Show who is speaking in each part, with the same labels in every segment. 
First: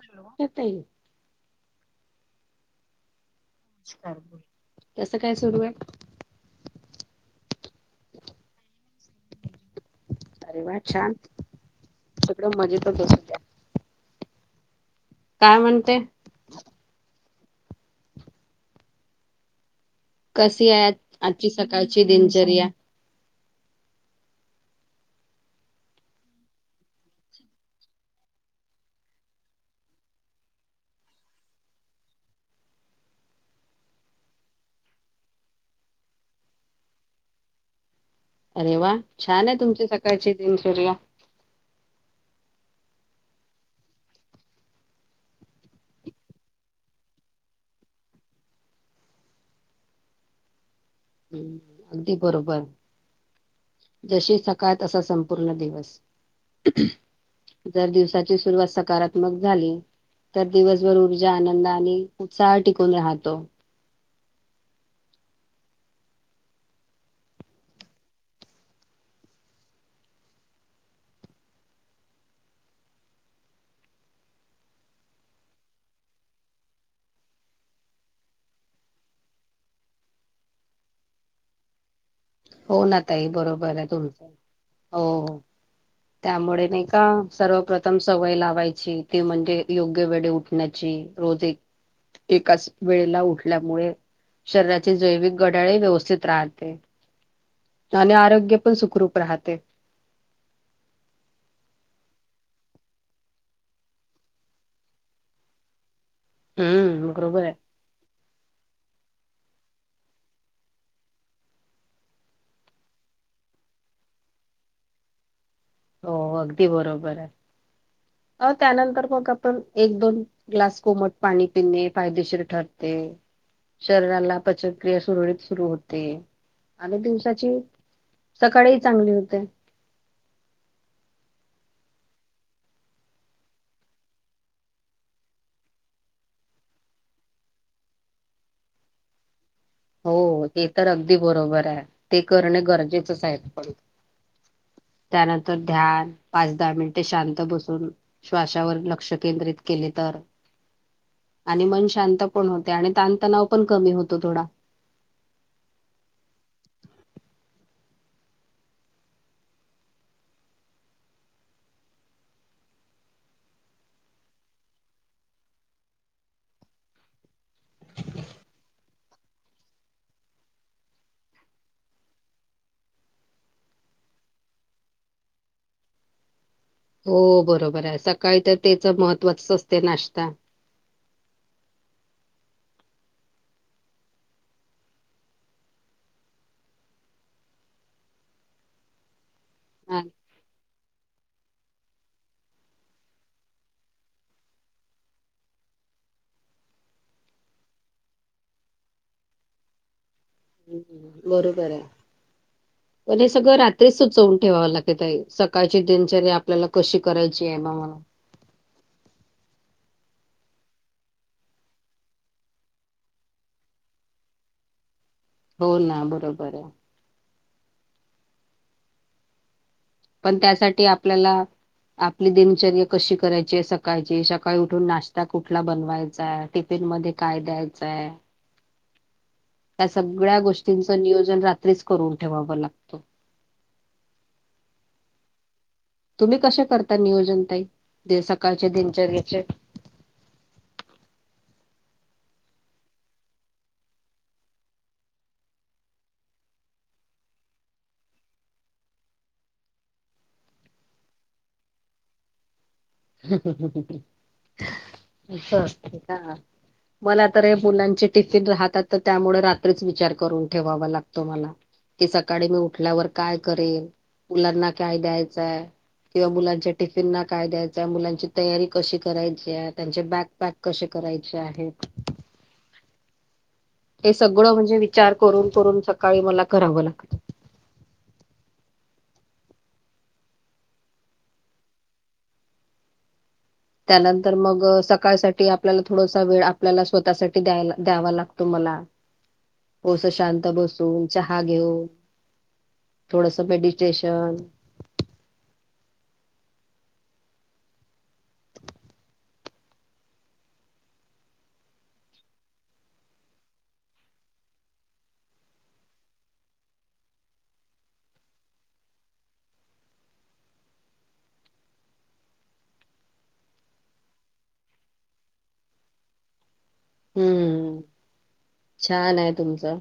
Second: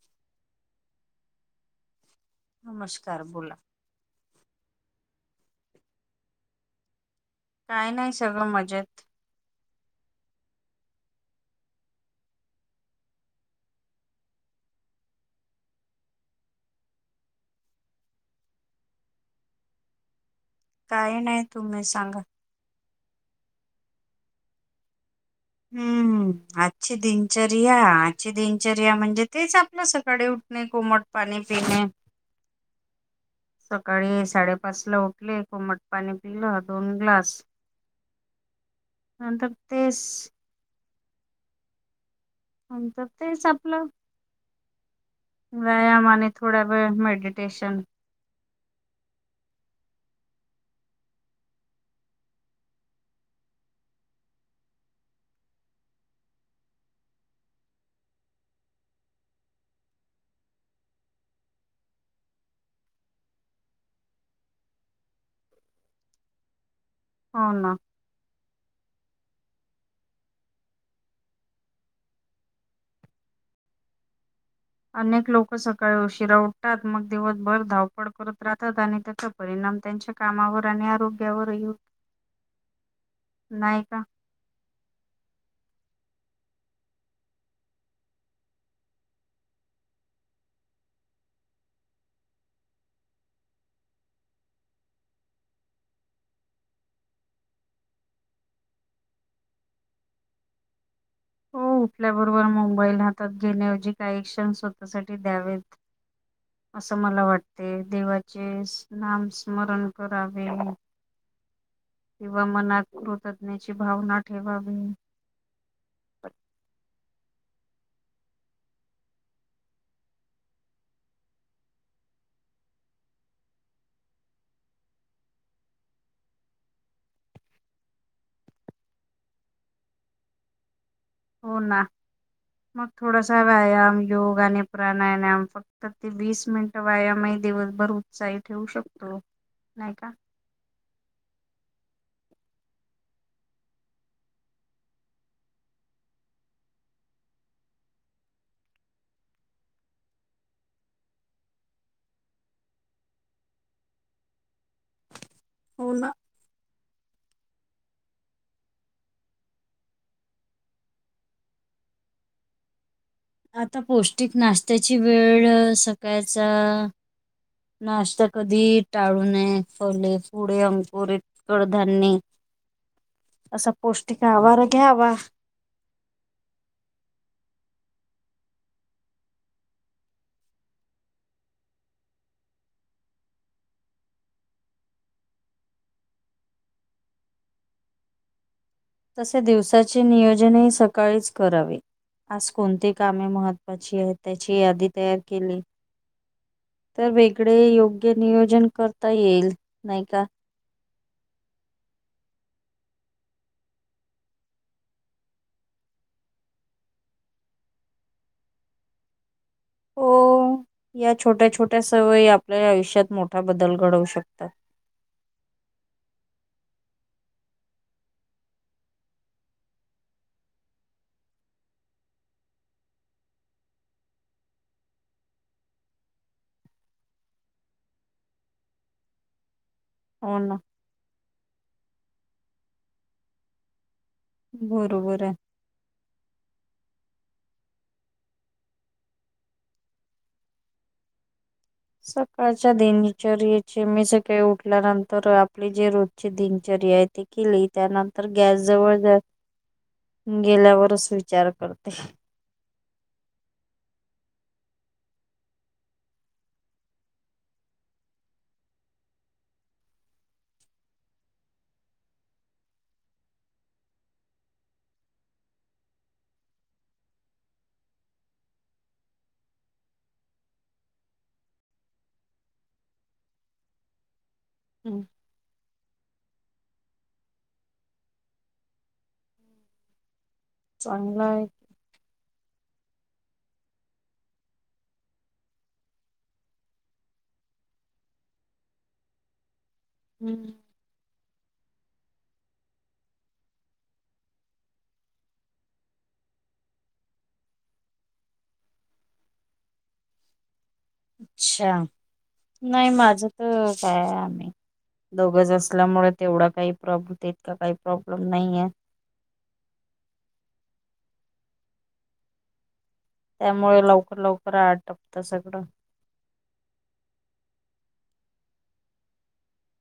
Speaker 1: Hello नमस्ते ताई
Speaker 2: नमस्कार बोला
Speaker 1: नमस्कार मग कसं काय सुरू आहे
Speaker 2: काय नाही सगळं मजेत.
Speaker 1: अरे वा छान. सगळं मजेतच असू दया. काय म्हणते? कशी आहे?
Speaker 2: काय नाही
Speaker 1: आजची
Speaker 2: तुम्ही
Speaker 1: सकाळची
Speaker 2: सांगा
Speaker 1: दिनचर्या?
Speaker 2: हम्म. आजची दिनचर्या? आजची दिनचर्या म्हणजे, तेच आपलं सकाळी उठणे कोमट पाणी पिणे.
Speaker 1: [inaudible]
Speaker 2: सकाळी साडेपाच ला उठले. कोमट पाणी पिलं दोन ग्लास.
Speaker 1: अरे वा.
Speaker 2: नंतर
Speaker 1: छान आहे तुमची
Speaker 2: तेच
Speaker 1: सकाळची दिनचर्या.
Speaker 2: नंतर तेच आपलं. व्यायाम आणि थोडा वेळ मेडिटेशन.
Speaker 1: हम् अगदी बरोबर जशी सकाळ तसा संपूर्ण दिवस. जर दिवसाची सुरुवात सकारात्मक झाली. तर दिवसभर ऊर्जा आनंद आणि उत्साह टिकून राहतो.
Speaker 2: हो ना. अनेक लोकं सकाळी उशिरा उठतात. मग दिवसभर धावपळ करत राहतात आणि त्याचा परिणाम त्यांच्या कामावर आणि आरोग्यावर ही होतो.
Speaker 1: हो ना ताई बरोबर
Speaker 2: नाही
Speaker 1: आहे
Speaker 2: का
Speaker 1: तुमचं हो. त्यामुळे नाही का सर्वप्रथम सवय लावायची, ती म्हणजे योग्य वेळी उठण्याची. रोज एक एकाच वेळेला उठल्यामुळे शरीराचे जैविक घड्याळ ही व्यवस्थित राहते. आणि आरोग्य पण सुखरूप राहते.
Speaker 2: हो उठल्याबरोबर मोबाईल हातात घेण्याऐवजी काही क्षण स्वतःसाठी द्यावेत. असं
Speaker 1: हम्म
Speaker 2: मला
Speaker 1: बरोबर आहे.
Speaker 2: वाटते. देवाचे नाम स्मरण करावे. किंवा मनात कृतज्ञाची भावना ठेवावी.
Speaker 1: हो अगदी बरोबर आहे. अ त्यानंतर मग आपण एक दोन ग्लास कोमट पाणी पिणे फायदेशीर ठरते. शरीराला पचनक्रिया सुरळीत सुरू होते आणि दिवसाची सकाळीही चांगली होते.
Speaker 2: हो ना रोज थोडसा व्यायाम योग आणि प्राणायाम. तर ते वीस मिनिट व्यायामही दिवसभर उत्साही ठेवू शकतो. नाही का?
Speaker 1: हे तर अगदी बरोबर आहे. ते करणं गरजेचंच आहे पण. त्यानंतर ध्यान पाच दहा मिनिटे शांतबसून श्वासावर लक्ष केंद्रित केले तर आणि मन शांत पण होते. आणि ताणतणाव पण कमी होतो थोडा.
Speaker 2: हो ना. आता पौष्टिक नाश्त्याची वेळ सकाळचा नाश्ता कधी टाळू नये, फले पुढे अंकुर कडधांन्ये असा पौष्टिक आहार घ्यावा.
Speaker 1: हो बरोबर आहे सकाळी तर त्याच महत्त्वच असते नाश्ता.
Speaker 2: तसे दिवसाचे नियोजनही सकाळीच करावे. आज कोणती कामे महत्त्वाची आहेत त्याची यादी तयार केली. तर वेगळे योग्य नियोजन करता येईल नाही का?
Speaker 1: हम्म, बरोबर आहे. पण हे सगळं रात्री सुचवून ठेवावं लागते. सकाळची कशी करायची आहे म म्हणून.
Speaker 2: हो या छोट्या छोट्या सवयी आपल्या आयुष्यात मोठा बदल घडवू शकतात.
Speaker 1: हो ना बरोबर आहे. पण त्यासाठी आपल्याला आपली दिनचर्य कशी करायची सकाळची, सकाळी उठून नाश्ता कुठला बनवायचा आहे. तेन मध्ये काय द्यायचंय. त्या
Speaker 2: हो
Speaker 1: सगळ्या
Speaker 2: ना.
Speaker 1: गोष्टींच नियोजन रात्रीच करून ठेवावं लागतं.
Speaker 2: बरोबर आहे
Speaker 1: तुम्ही कशा करता नियोजनताई सकाळचे दिनचर्याच.
Speaker 2: सकाळच्या दिनचरयेचे मी सकाळी उठल्यानंतर आपली जे रोजची दिनचर्या आहे ती, केली त्यानंतर गॅस जवळ. गेल्यावरच विचार करते.
Speaker 1: [inaudible] मला तर हे मुलांचे टिफिन राहतात तर त्यामुळे रात्रीच विचार करून ठेवावा लागतो मला. की सकाळी मी उठल्यावर काय करेल मुलांना काय द्यायचंय. किंवा मुलांच्या टिफिनना काय द्यायचं. त्या मुलांची तयारी कशी करायची आहे, त्यांचे बॅकपॅक कसे करायचे आहेत. हे सगळं म्हणजे
Speaker 2: हं,
Speaker 1: विचार करून करून सकाळी मला करावं लागत.
Speaker 2: चांगलाय.
Speaker 1: त्यानंतर मग सकाळ साठी आपल्याला थोडासा वेळ आपल्याला स्वतःसाठी द्याय द्यावा लागतो मला. [inaudible] थोडंसं शांत
Speaker 2: हं.
Speaker 1: बसून चहा घेऊन थोडस मेडिटेशन,
Speaker 2: अच्छा! नाही माझ तर काय आहे आम्ही. दोघच असल्यामुळे तेवढा काही प्रॉब्लेम तीतका काही प्रॉब्लेम नाहीये. त्यामुळे लवकर लवकर आटोपल्या साठी सगळं
Speaker 1: हम्म छान आहे तुमचं.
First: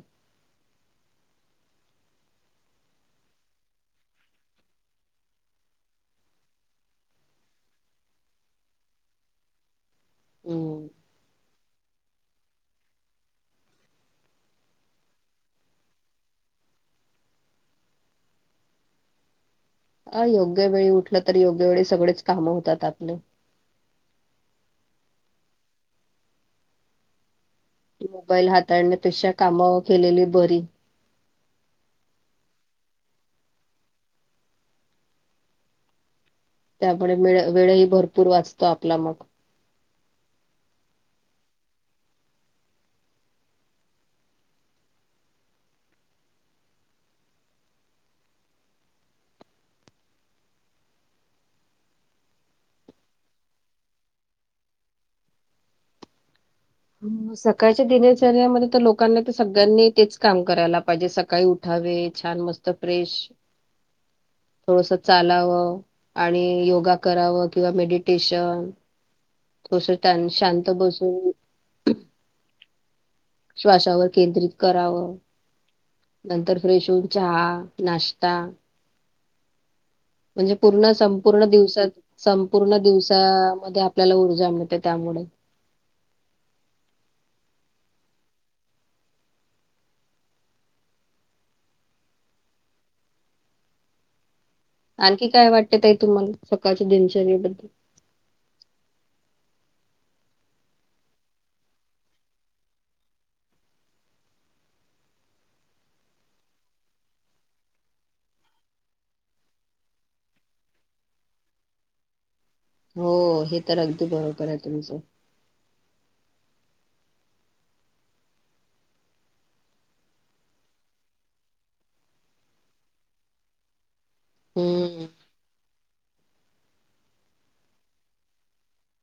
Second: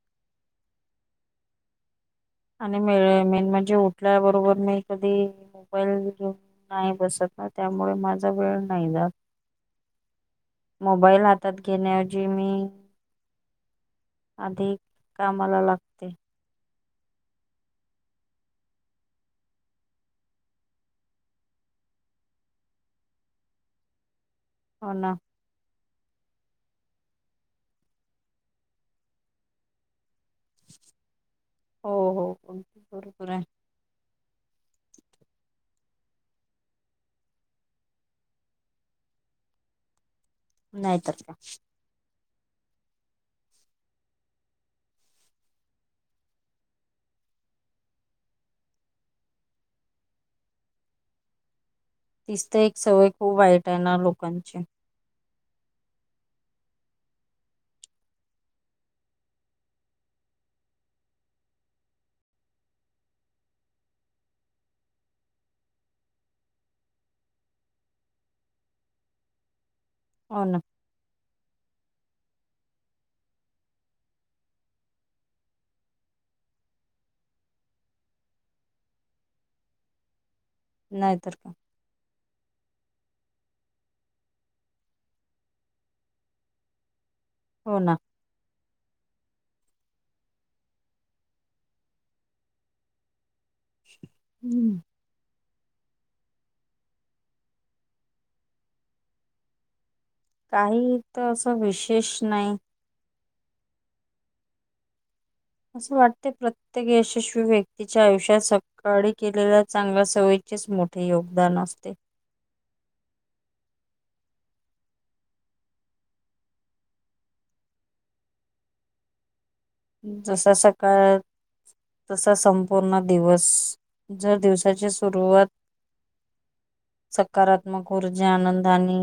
Speaker 2: आणि मेळ मेन म्हणजे उठल्याबरोबर नाही कधी. मोबाईल घेऊन नाही बसत. त्यामुळे माझा वेळ नाही जात.
Speaker 1: [inaudible] हम्म
Speaker 2: मोबाईल हातात घेणयाऐवजी मी. आधी कामाला लागते.
Speaker 1: अ योग्य वेळी उठलं तर योग्य वेळी सगळेच काम होतात आपले.
Speaker 2: होना.
Speaker 1: मोबाईल हाताळण्यापेक्षा कामं केलेली बरी.
Speaker 2: हो हो तुमच बरोबर आहे.
Speaker 1: त्यामुळेे वेळही भरपूर वाचतो. आपला मग
Speaker 2: नाही तर का? तिच त एक सवय खूप वाईट आहे ना लोकांची
Speaker 1: ह सकाळच्या दिनेचरण्यामध्ये तर लोकांना तर सगळ्यांनी तेच काम करायला पाहिजे सकाळी उट उठावे छान मस्त फ्रेश थोडस चालाव. आणि योगा करावं किंवा मेडिटेशन. थोडस त्यांनी
Speaker 2: हो ना
Speaker 1: शांत बसून. श्वासावर केंद्रित करावं. नंतर फ्रेशो होऊन चहा नाश्ता. म्हणजे पूर्ण
Speaker 2: नाहीतर
Speaker 1: संपूर्ण
Speaker 2: का
Speaker 1: दिवसात. संपूर्ण दिवसामध्ये आपल्याला ऊर्जा मिळते त्यामुळे
Speaker 2: हो ना हम्म
Speaker 1: आणखी काय वाटते ताई तुम्हाला सकाळच्या दिनचरये बद्दल
Speaker 2: काही तर असं विशेष नाही. असं वाटते प्रत्येक यशस्वी व्यक्तीच्या आयुष्यात स काळी केलेल्या चांगल्या सवयीचेच मोठे योगदान असते.
Speaker 1: हो हे तर अगदी बरोबर आहे तुमचं
Speaker 2: जसं सकाळ तसा संपूर्ण दिवस जर दिवसाची
Speaker 1: हम्म
Speaker 2: सुरुवात. सकारात्मक ऊर्जा आनंदानी.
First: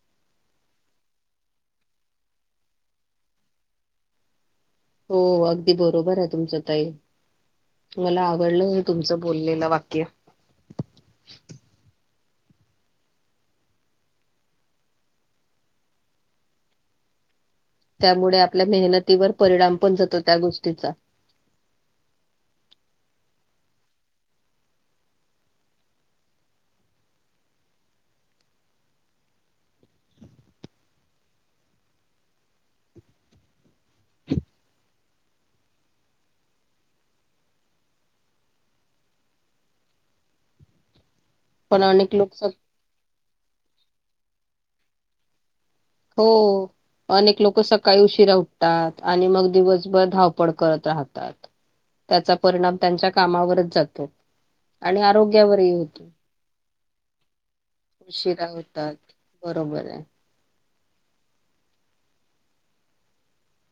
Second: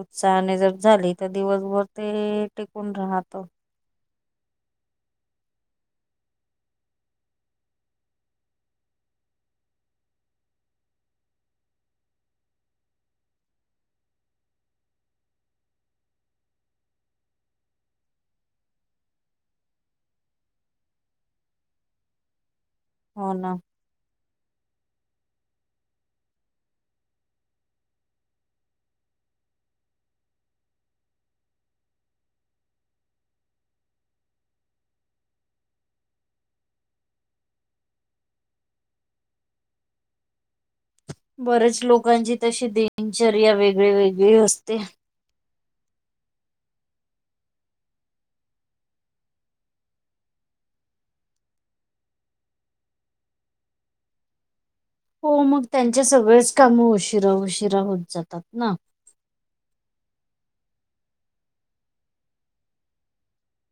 Speaker 2: उत्साहाने जर झाली तर ते दिवस भर ते टिकून राहत.
Speaker 1: हो अगदी बरोबर आहे तुमचं ताई. मला आवडलं हे तुमचं बोललेलं वाक्य त्यामुळे आपल्या मेहनतीवर परिणाम पण जातो त्या गोष्टीचा
Speaker 2: हो ना बरेच
Speaker 1: पण अनेक लोक
Speaker 2: लोकांची
Speaker 1: सक-
Speaker 2: तशी दिनचर्या वेगळी वेगळी असते.
Speaker 1: हो अनेक लोक सकाळी उशीरा उठतात आणि मग दिवसभर करत राहतात. त्याचा परिणाम त्यांच्या कामावरच जातो आणि
Speaker 2: हो मग
Speaker 1: आरोग्यावरही
Speaker 2: त्यांचे सगळेच काम उशिरा उशिरा होत जातात
Speaker 1: उशिरा
Speaker 2: ना.
Speaker 1: होतात. बरोबर आहे.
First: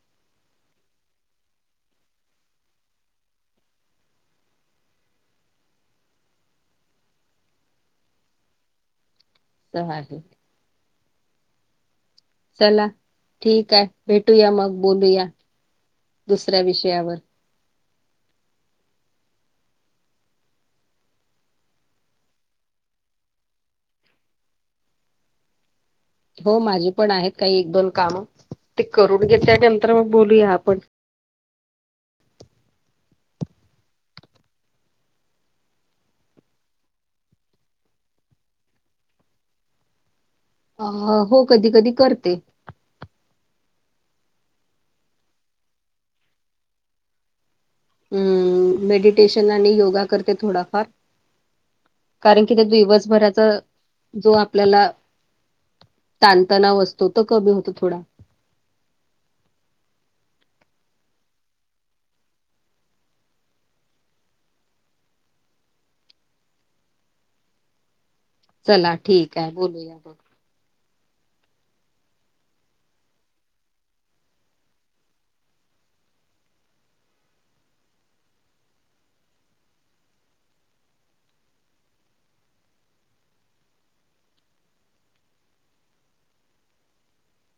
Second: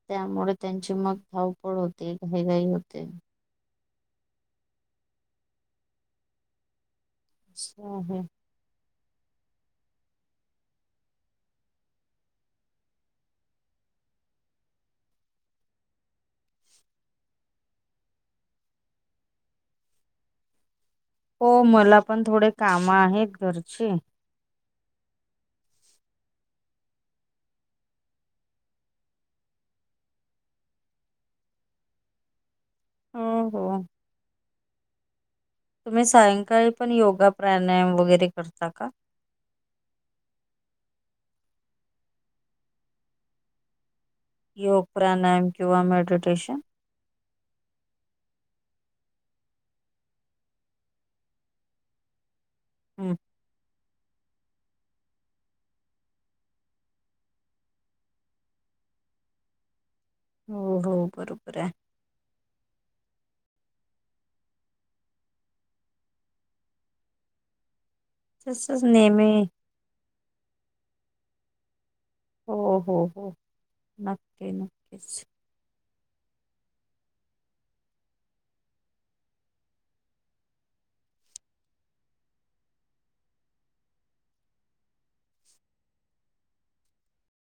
Speaker 2: त्यामुळे त्यांची मग धावपळ होते घाईघाई होते. अच्छा हा
Speaker 1: तर आहे. चला ठीक आहे भेटूया मग बोलूया दुसऱ्या विषयावर.
Speaker 2: हो, मला पण थोडे कामं आहेत घरची.
Speaker 1: हो माझी पण आहेत काही एक, दोन कामं. ते करून घेते, नंतर मग बोलूया आपण.
Speaker 2: हो हो. तुम्ही सायंकाळी पण योगा, प्राणायाम वगैरे करता का?
Speaker 1: हा हो, कधी कधी करते.
Speaker 2: योग, प्राणायाम किंवा मेडिटेशन.
Speaker 1: हम्म, मेडिटेशन आणि योगा करते थोडाफार. कारण कि त्या
Speaker 2: हम्म
Speaker 1: दिवसभराच जो आपल्याला ताणतणाव असतो, तो कमी होतो थोडा.
Speaker 2: हो हो, बरोबर आहे. तसच
Speaker 1: चला
Speaker 2: नेहमी
Speaker 1: ठीक आहे, बोलूया.
Speaker 2: हो हो हो, नक्की नक्कीच.